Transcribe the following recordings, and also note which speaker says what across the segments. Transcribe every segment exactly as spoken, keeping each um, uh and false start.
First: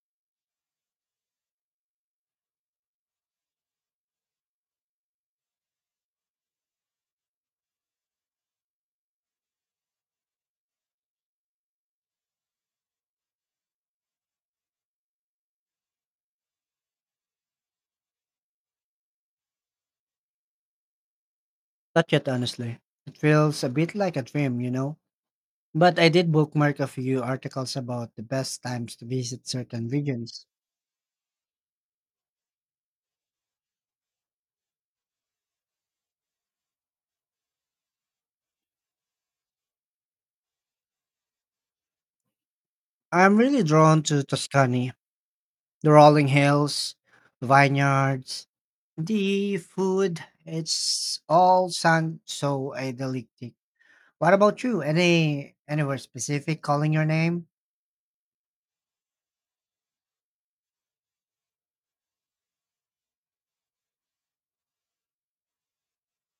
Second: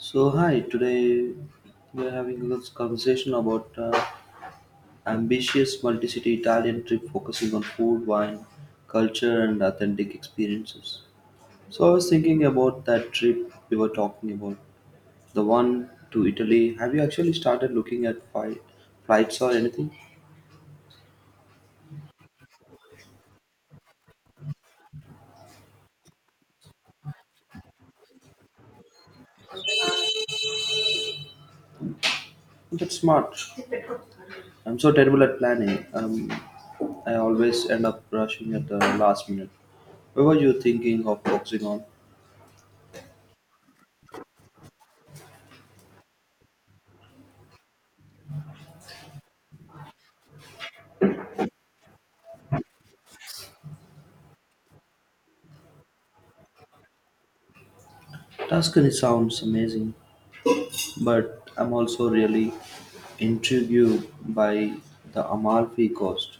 Speaker 1: So hi, today we are having a conversation about uh, ambitious multi-city Italian trip focusing on food, wine, culture, and authentic experiences. So I was thinking about that trip we were talking about, the one to Italy. Have you actually started looking at flight, flights or anything?
Speaker 2: Not yet, honestly. It feels a bit like a dream, you know? But I did bookmark a few articles about the best times to visit certain regions.
Speaker 1: That's smart. I'm so terrible at planning. Um, I always end up rushing at the last minute. What were you thinking of focusing on?
Speaker 2: I'm really drawn to Tuscany, the rolling hills, the vineyards, the food. It's all sound so idyllic. What about you? Any anywhere specific calling your name?
Speaker 1: Tuscany sounds amazing. But I'm also really intrigued by the Amalfi Coast.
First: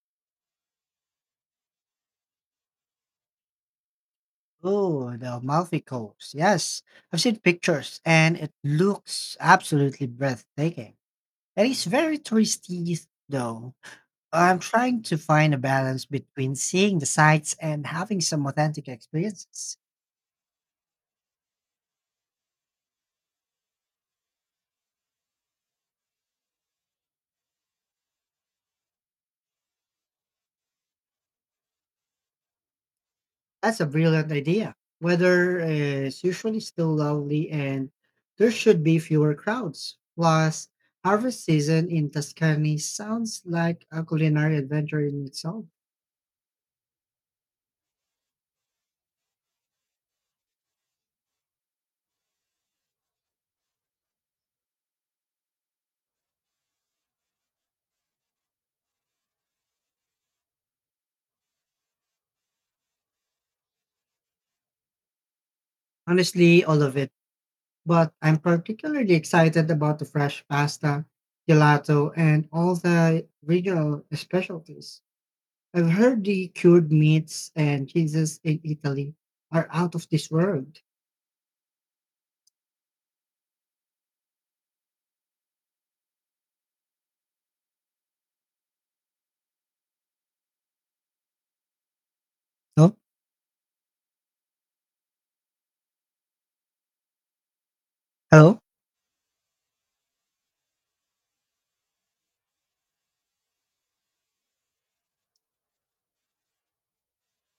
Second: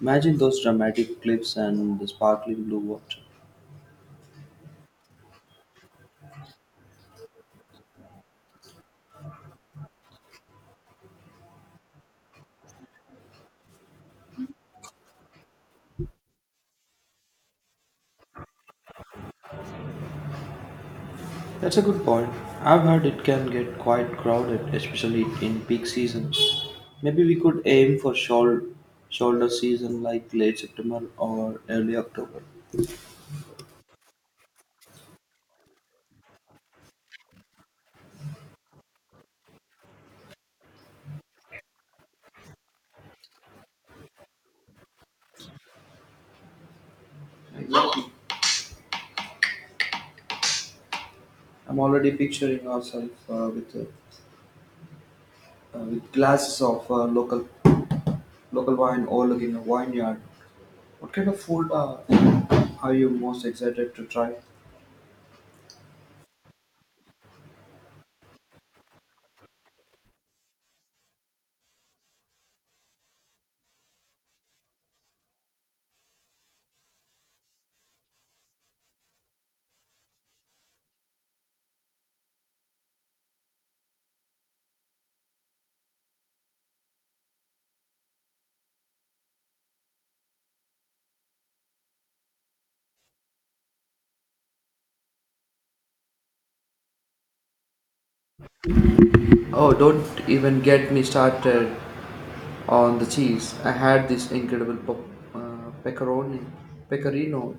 Speaker 1: Imagine those dramatic cliffs and the sparkling blue water.
Speaker 2: Oh, the Amalfi Coast. Yes, I've seen pictures and it looks absolutely breathtaking. It is very touristy, though. I'm trying to find a balance between seeing the sights and having some authentic experiences.
Speaker 1: That's a good point. I've heard it can get quite crowded, especially in peak season. Maybe we could aim for shoulder, shoulder season like late September or early October.
Speaker 2: That's a brilliant idea. Weather uh, is usually still lovely and there should be fewer crowds. Plus, harvest season in Tuscany sounds like a culinary adventure in itself.
Speaker 1: I'm already picturing ourselves uh, with, uh, uh, with glasses of uh, local local wine overlooking a vineyard. What kind of food uh, are you most excited to try?
Speaker 2: Honestly, all of it. But I'm particularly excited about the fresh pasta, gelato, and all the regional specialties. I've heard the cured meats and cheeses in Italy are out of this world. Oh, hello.
Speaker 1: Oh, don't even get me started on the cheese. I had this incredible po- uh, pecoroni, pecorino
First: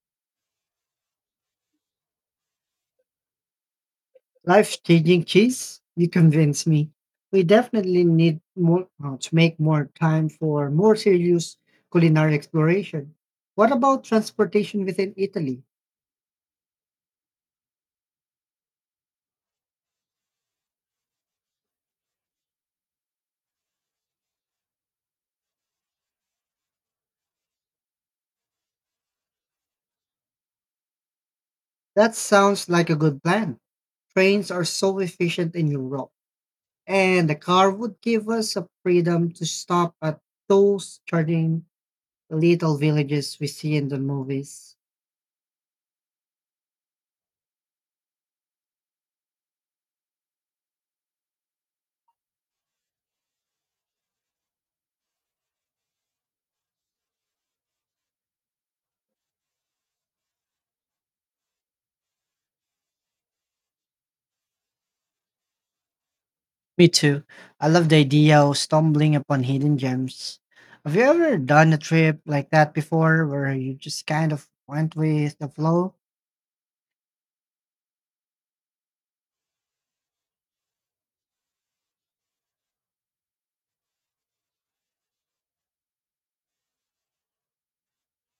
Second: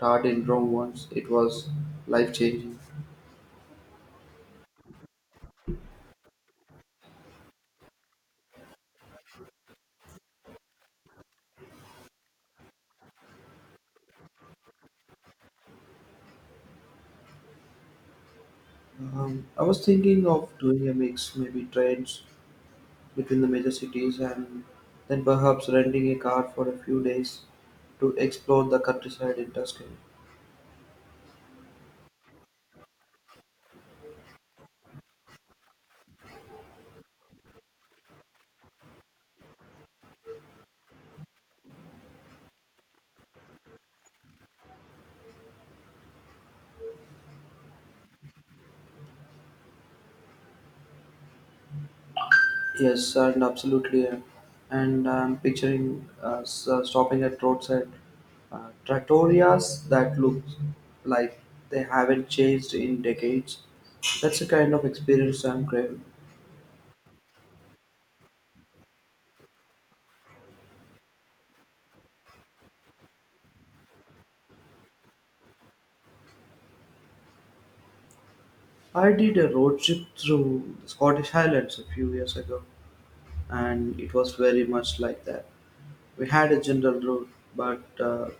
Speaker 1: tart in Rome once. It was life changing.
Speaker 2: Life changing cheese? You convince me. We definitely need more uh, to make more time for more serious culinary exploration. What about transportation within Italy?
Speaker 1: Um, I was thinking of doing a mix, maybe trains between the major cities and then perhaps renting a car for a few days to explore the countryside in Tuscany.
Speaker 2: That sounds like a good plan. Trains are so efficient in Europe, and the car would give us a freedom to stop at those charming little villages we see in the movies.
Speaker 1: Yes, and absolutely. uh, And I'm picturing uh, s- uh, stopping at roadside uh, trattorias that look like they haven't changed in decades. That's the kind of experience I'm craving.
Speaker 2: Me too. I love the idea of stumbling upon hidden gems. Have you ever done a trip like that before where you just kind of went with the flow?
Speaker 1: I did a road trip through the Scottish Highlands a few years ago, and it was very much like that. We had a general route, but uh,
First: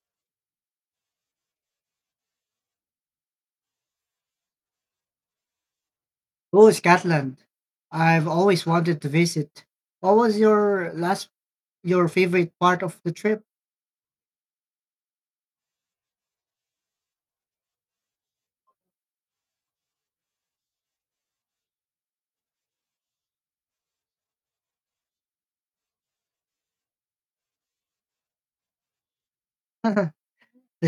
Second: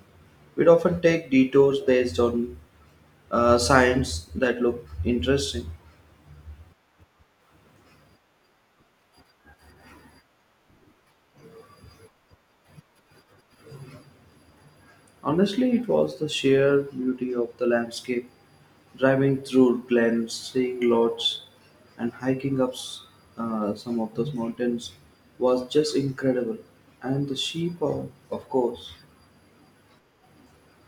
Speaker 1: we'd often take detours based on uh, signs that look interesting.
Speaker 2: Oh, Scotland. I've always wanted to visit. What was your last your favorite part of the trip?
Speaker 1: Honestly, it was the sheer beauty of the landscape, driving through glens, seeing lodges, and hiking up uh, some of those mountains was just incredible. And the sheep, of, of course.
Speaker 2: The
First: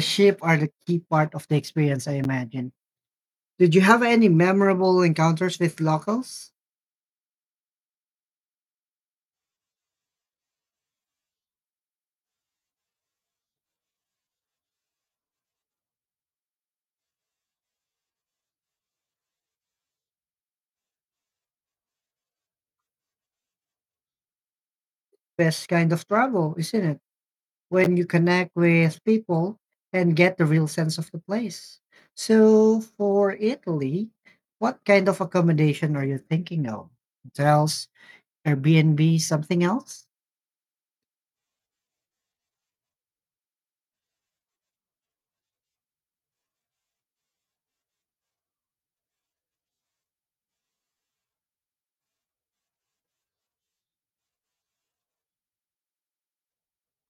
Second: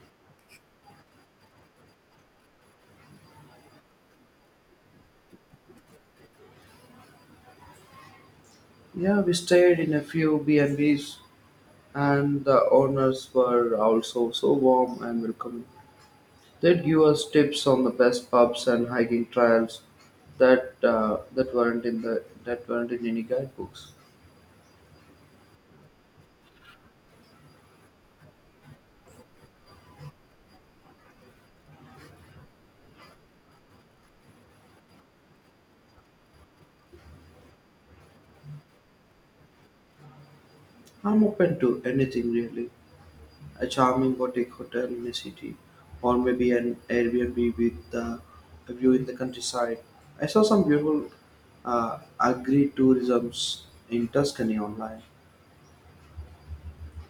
Speaker 2: sheep are the key part of the experience, I imagine. Did you have any memorable encounters with locals?
Speaker 1: Yeah, we stayed in a few B&Bs, and Bs, and the owners were also so warm and welcoming. They gave us tips on the best pubs and hiking trails that uh, that weren't in the that weren't in any guidebooks.
Speaker 2: Best kind of travel, isn't it? When you connect with people and get the real sense of the place. So, for Italy, what kind of accommodation are you thinking of? Hotels, Airbnb, something else?
Speaker 1: I'm open to anything really. A charming boutique hotel in a city, or maybe an Airbnb with uh, a view in the countryside. I saw some beautiful uh, agri-tourisms in Tuscany online,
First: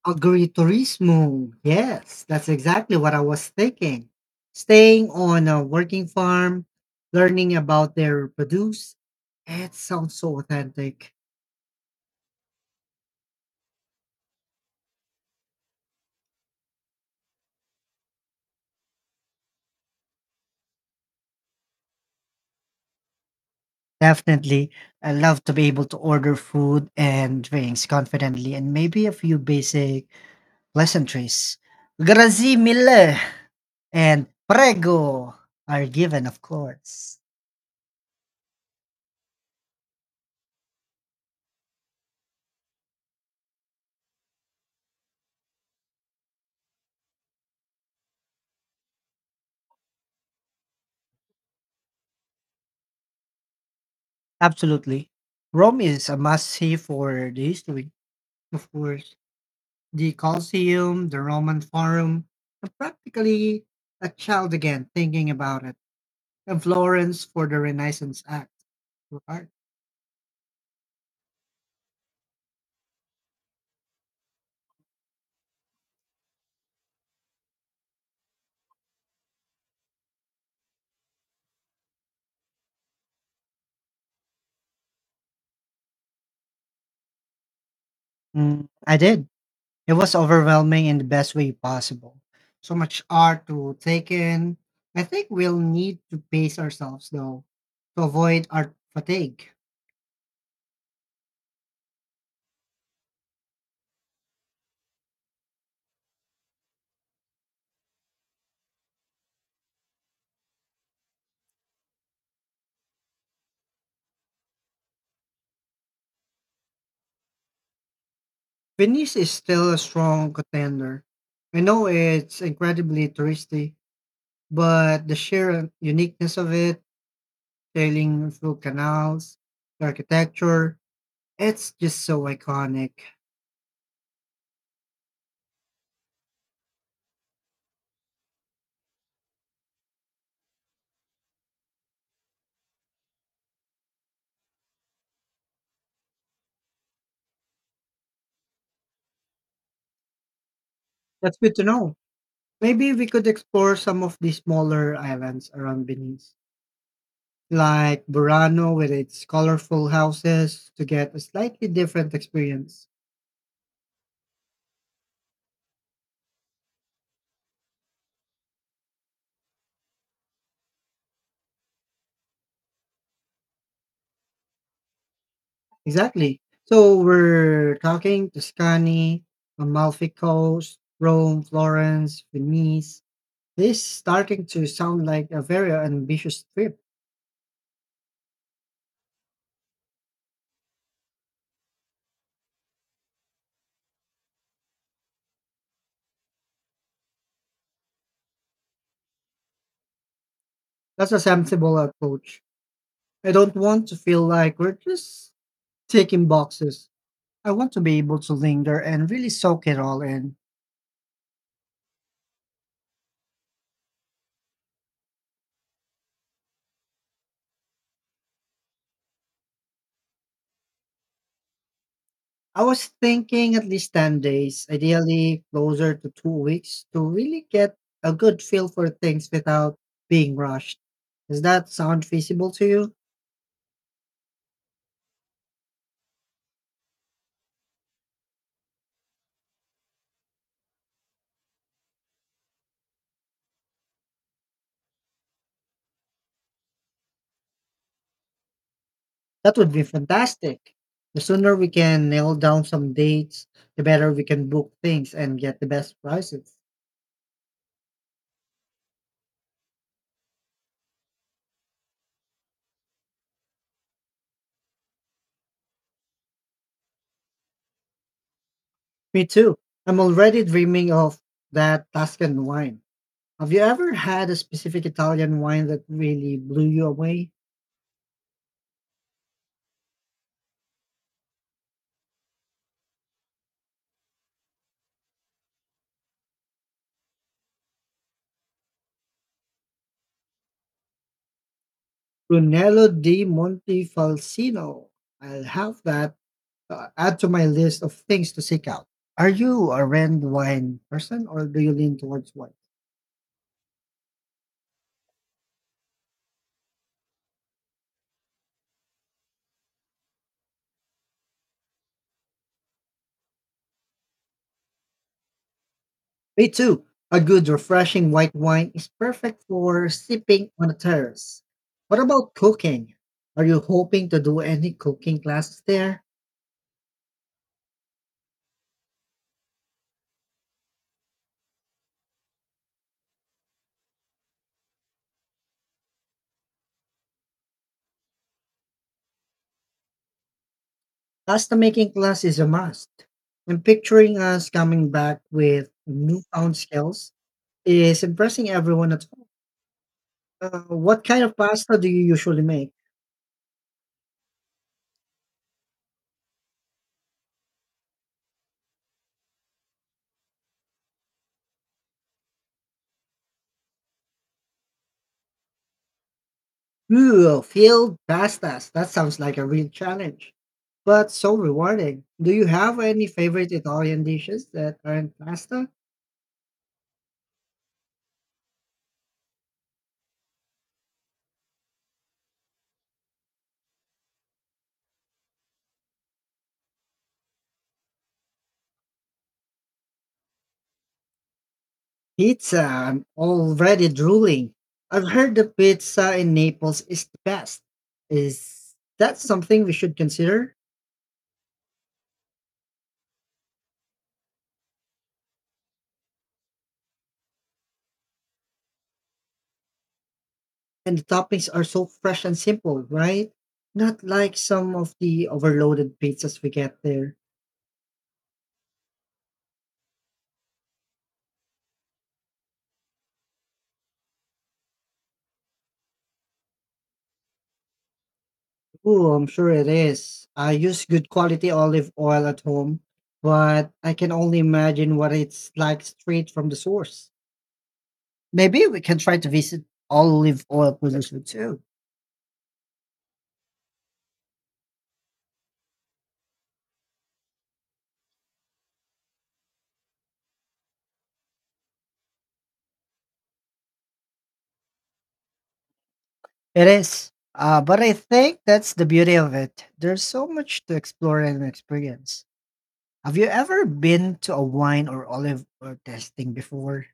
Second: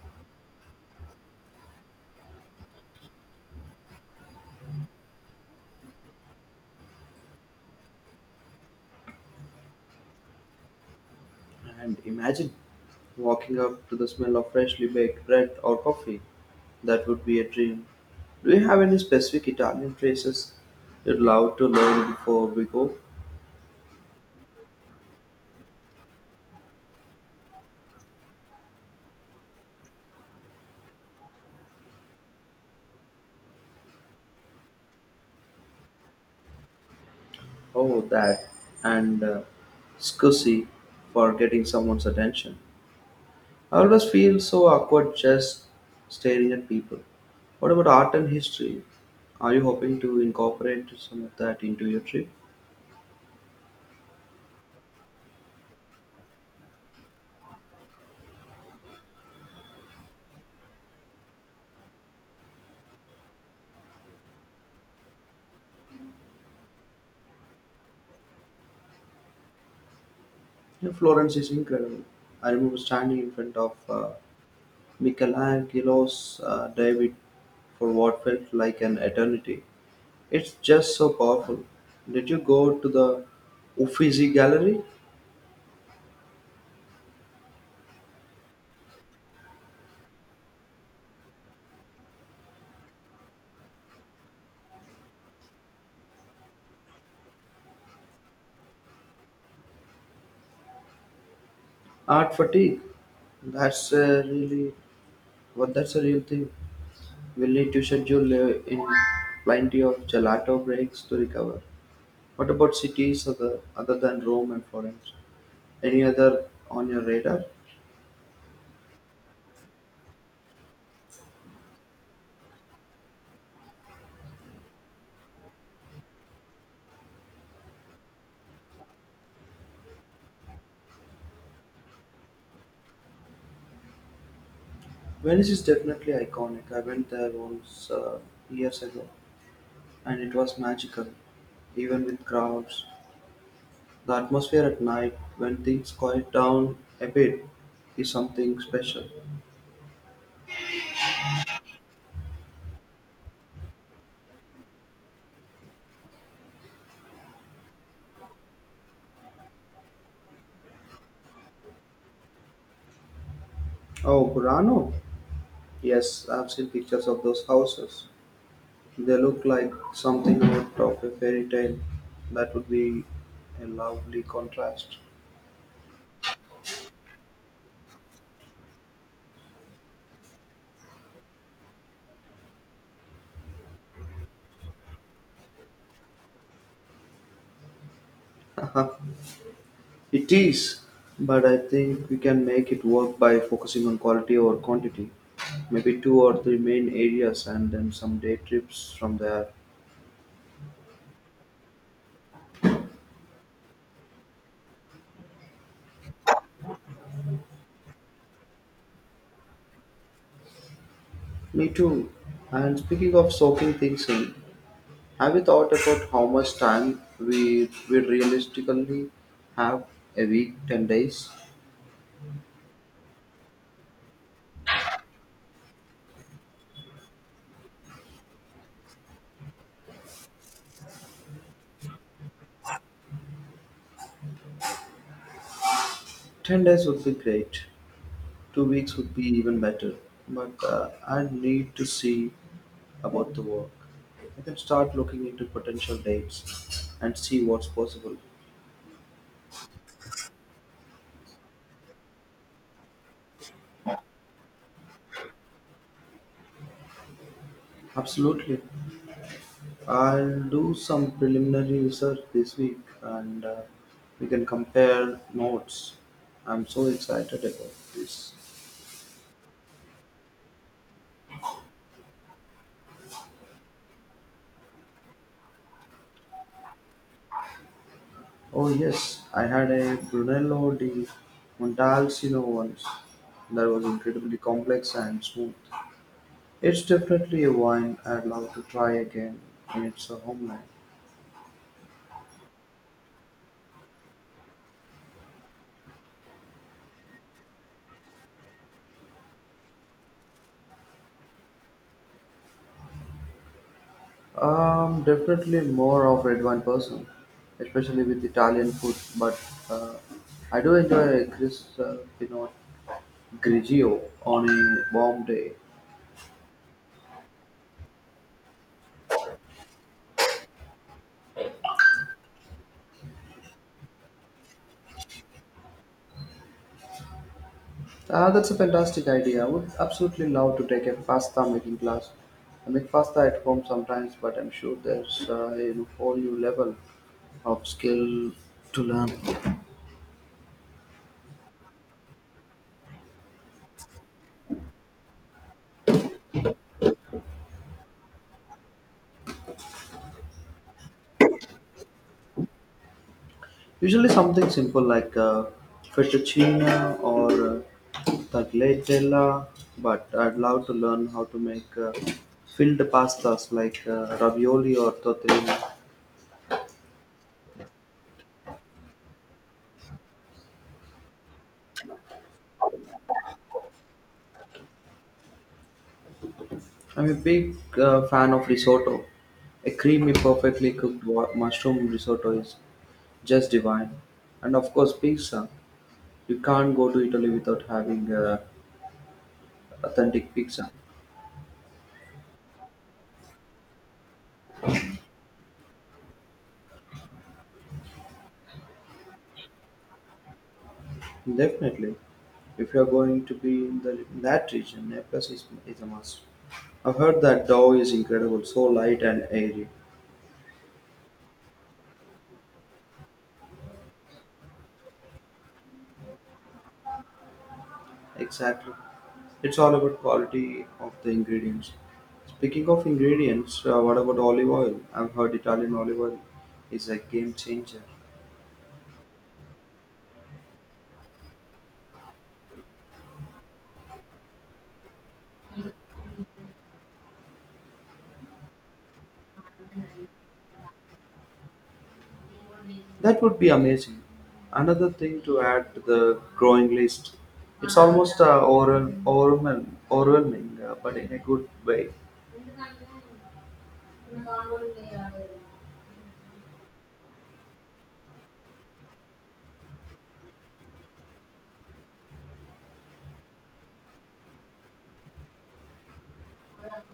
Speaker 2: Agriturismo. Yes, that's exactly what I was thinking. Staying on a working farm, learning about their produce. It sounds so authentic.
Speaker 1: and imagine walking up to the smell of freshly baked bread or coffee. That would be a dream. Do you have any specific Italian places you'd love to learn before we go?
Speaker 2: Definitely. I love to be able to order food and drinks confidently and maybe a few basic pleasantries. Grazie mille and prego are given, of course.
Speaker 1: Oh, that and uh, scusi for getting someone's attention. I always feel so awkward just staring at people. What about art and history? Are you hoping to incorporate some of that into your trip?
Speaker 2: Absolutely. Rome is a must see for the history, of course. The Colosseum, the Roman Forum. I'm practically a child again thinking about it. And Florence for the Renaissance Act. Right.
Speaker 1: Yeah, Florence is incredible. I remember standing in front of uh, Michelangelo's uh, David for what felt like an eternity. It's just so powerful. Did you go to the Uffizi Gallery?
Speaker 2: Mm, I did. It was overwhelming in the best way possible. So much art to take in. I think we'll need to pace ourselves though to avoid art fatigue.
Speaker 1: Art fatigue. That's uh, really what that's a real thing. We'll need to schedule uh, in plenty of gelato breaks to recover. What about cities other, other than Rome and Florence? Any other on your radar?
Speaker 2: Venice is still a strong contender. I know it's incredibly touristy, but the sheer uniqueness of it, sailing through canals, the architecture, it's just so iconic.
Speaker 1: Venice is definitely iconic. I went there once uh, years ago and it was magical, even with crowds. The atmosphere at night, when things quiet down a bit, is something special.
Speaker 2: That's good to know. Maybe we could explore some of the smaller islands around Venice, like Burano with its colorful houses, to get a slightly different experience.
Speaker 1: Oh, Burano! Yes, I've seen pictures of those houses. They look like something out of a fairy tale. That would be a lovely contrast.
Speaker 2: Exactly. So we're talking Tuscany, Amalfi Coast, Rome, Florence, Venice. This is starting to sound like a very ambitious trip.
Speaker 1: It is, but I think we can make it work by focusing on quality over quantity. Maybe two or three main areas and then some day trips from there.
Speaker 2: That's a sensible approach. I don't want to feel like we're just ticking boxes. I want to be able to linger and really soak it all in.
Speaker 1: Me too. And speaking of soaking things in, have you thought about how much time we will realistically have, a week, ten days?
Speaker 2: I was thinking at least ten days, ideally closer to two weeks, to really get a good feel for things without being rushed. Does that sound feasible to you?
Speaker 1: ten days would be great. Two weeks would be even better. But uh, I need to see about the work. I can start looking into potential dates and see what's possible.
Speaker 2: That would be fantastic. The sooner we can nail down some dates, the better we can book things and get the best prices.
Speaker 1: Absolutely. I'll do some preliminary research this week and uh, we can compare notes. I'm so excited about this.
Speaker 2: Me too. I'm already dreaming of that Tuscan wine. Have you ever had a specific Italian wine that really blew you away?
Speaker 1: Oh, yes, I had a Brunello di Montalcino once that was incredibly complex and smooth. It's definitely a wine I'd love to try again in its homeland.
Speaker 2: Brunello di Montefalcino. I'll have that uh, add to my list of things to seek out. Are you a red wine person or do you lean towards white?
Speaker 1: Um, definitely more of red wine person, especially with Italian food. But uh, I do enjoy a crisp uh, Pinot Grigio on a warm day.
Speaker 2: Me too. A good, refreshing white wine is perfect for sipping on a terrace. What about cooking? Are you hoping to do any cooking classes there?
Speaker 1: Uh, that's a fantastic idea. I would absolutely love to take a pasta making class. I make pasta at home sometimes, but I'm sure there's uh, a whole new level of skill to learn.
Speaker 2: Pasta making class is a must. And picturing us coming back with newfound skills is impressing everyone at home. Uh, what kind of pasta do you usually make?
Speaker 1: Usually something simple like uh, fettuccine or uh, tagliatella, but I'd love to learn how to make uh, filled pastas like uh, ravioli or tortellini.
Speaker 2: Ooh, field pastas. That sounds like a real challenge, but so rewarding. Do you have any favorite Italian dishes that aren't pasta?
Speaker 1: I'm a big uh, fan of risotto. A creamy, perfectly cooked wa- mushroom risotto is just divine. And of course, pizza. You can't go to Italy without having uh, authentic pizza.
Speaker 2: Pizza, I'm already drooling. I've heard the pizza in Naples is the best. Is that something we should consider?
Speaker 1: Definitely. If you're going to be in, the, in that region, Naples is, is a must. I've heard that Dow is incredible, so light and airy.
Speaker 2: And the toppings are so fresh and simple, right? Not like some of the overloaded pizzas we get there.
Speaker 1: Exactly. It's all about quality of the ingredients. Speaking of ingredients, uh, what about olive oil? I've heard Italian olive oil is a game changer.
Speaker 2: Oh, I'm sure it is. I use good quality olive oil at home, but I can only imagine what it's like straight from the source. Maybe we can try to visit olive oil producer too.
Speaker 1: That would be amazing. Another thing to add to the growing list. It's almost uh, overwhel- overwhelming, overwhelming uh, but in a good way.
Speaker 2: It is. Uh, but I think that's the beauty of it. There's so much to explore and experience. Have you ever been to a wine or olive or tasting before?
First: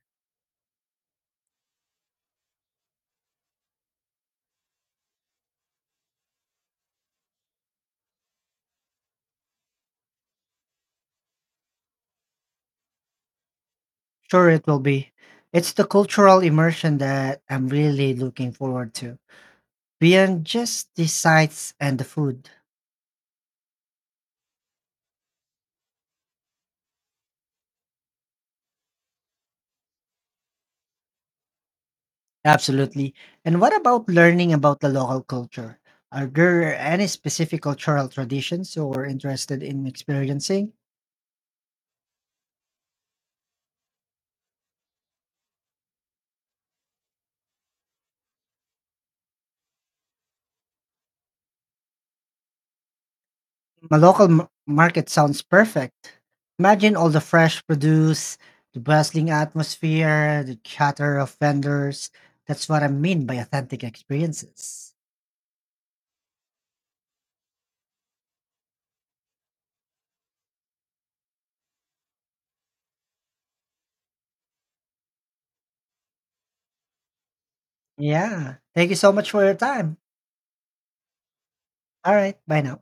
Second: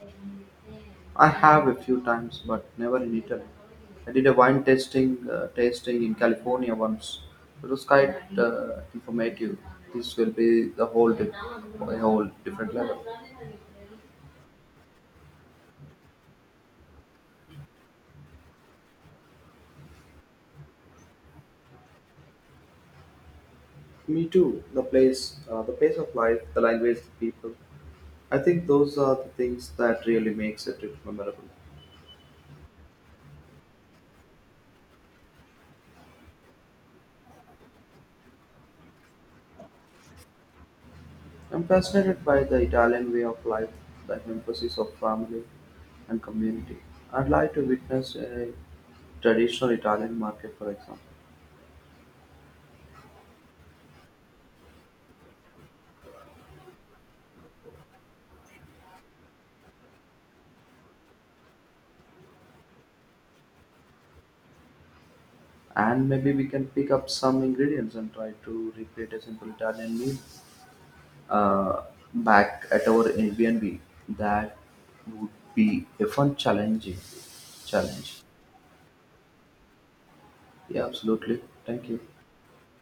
Speaker 1: I have a few times, but never in Italy. I did a wine tasting uh, tasting in California once. It was quite uh, informative. This will be the whole di- a whole different level.
Speaker 2: Sure, it will be. It's the cultural immersion that I'm really looking forward to, beyond just the sights and the food.
Speaker 1: Me too. The place, uh, the pace of life, the language, the people. I think those are the things that really makes a trip memorable.
Speaker 2: Absolutely. And what about learning about the local culture? Are there any specific cultural traditions you're interested in experiencing?
Speaker 1: I'm fascinated by the Italian way of life, the emphasis of family and community. I'd like to witness a traditional Italian market, for example.
Speaker 2: My local m- market sounds perfect. Imagine all the fresh produce, the bustling atmosphere, the chatter of vendors. That's what I mean by authentic experiences.
Speaker 1: And maybe we can pick up some ingredients and try to recreate a simple Italian meal uh, back at our Airbnb. That would be a fun challenging challenge.
Speaker 2: Yeah. Thank you so much for your time.
Speaker 1: Yeah, absolutely. Thank you.
Speaker 2: All right. Bye now.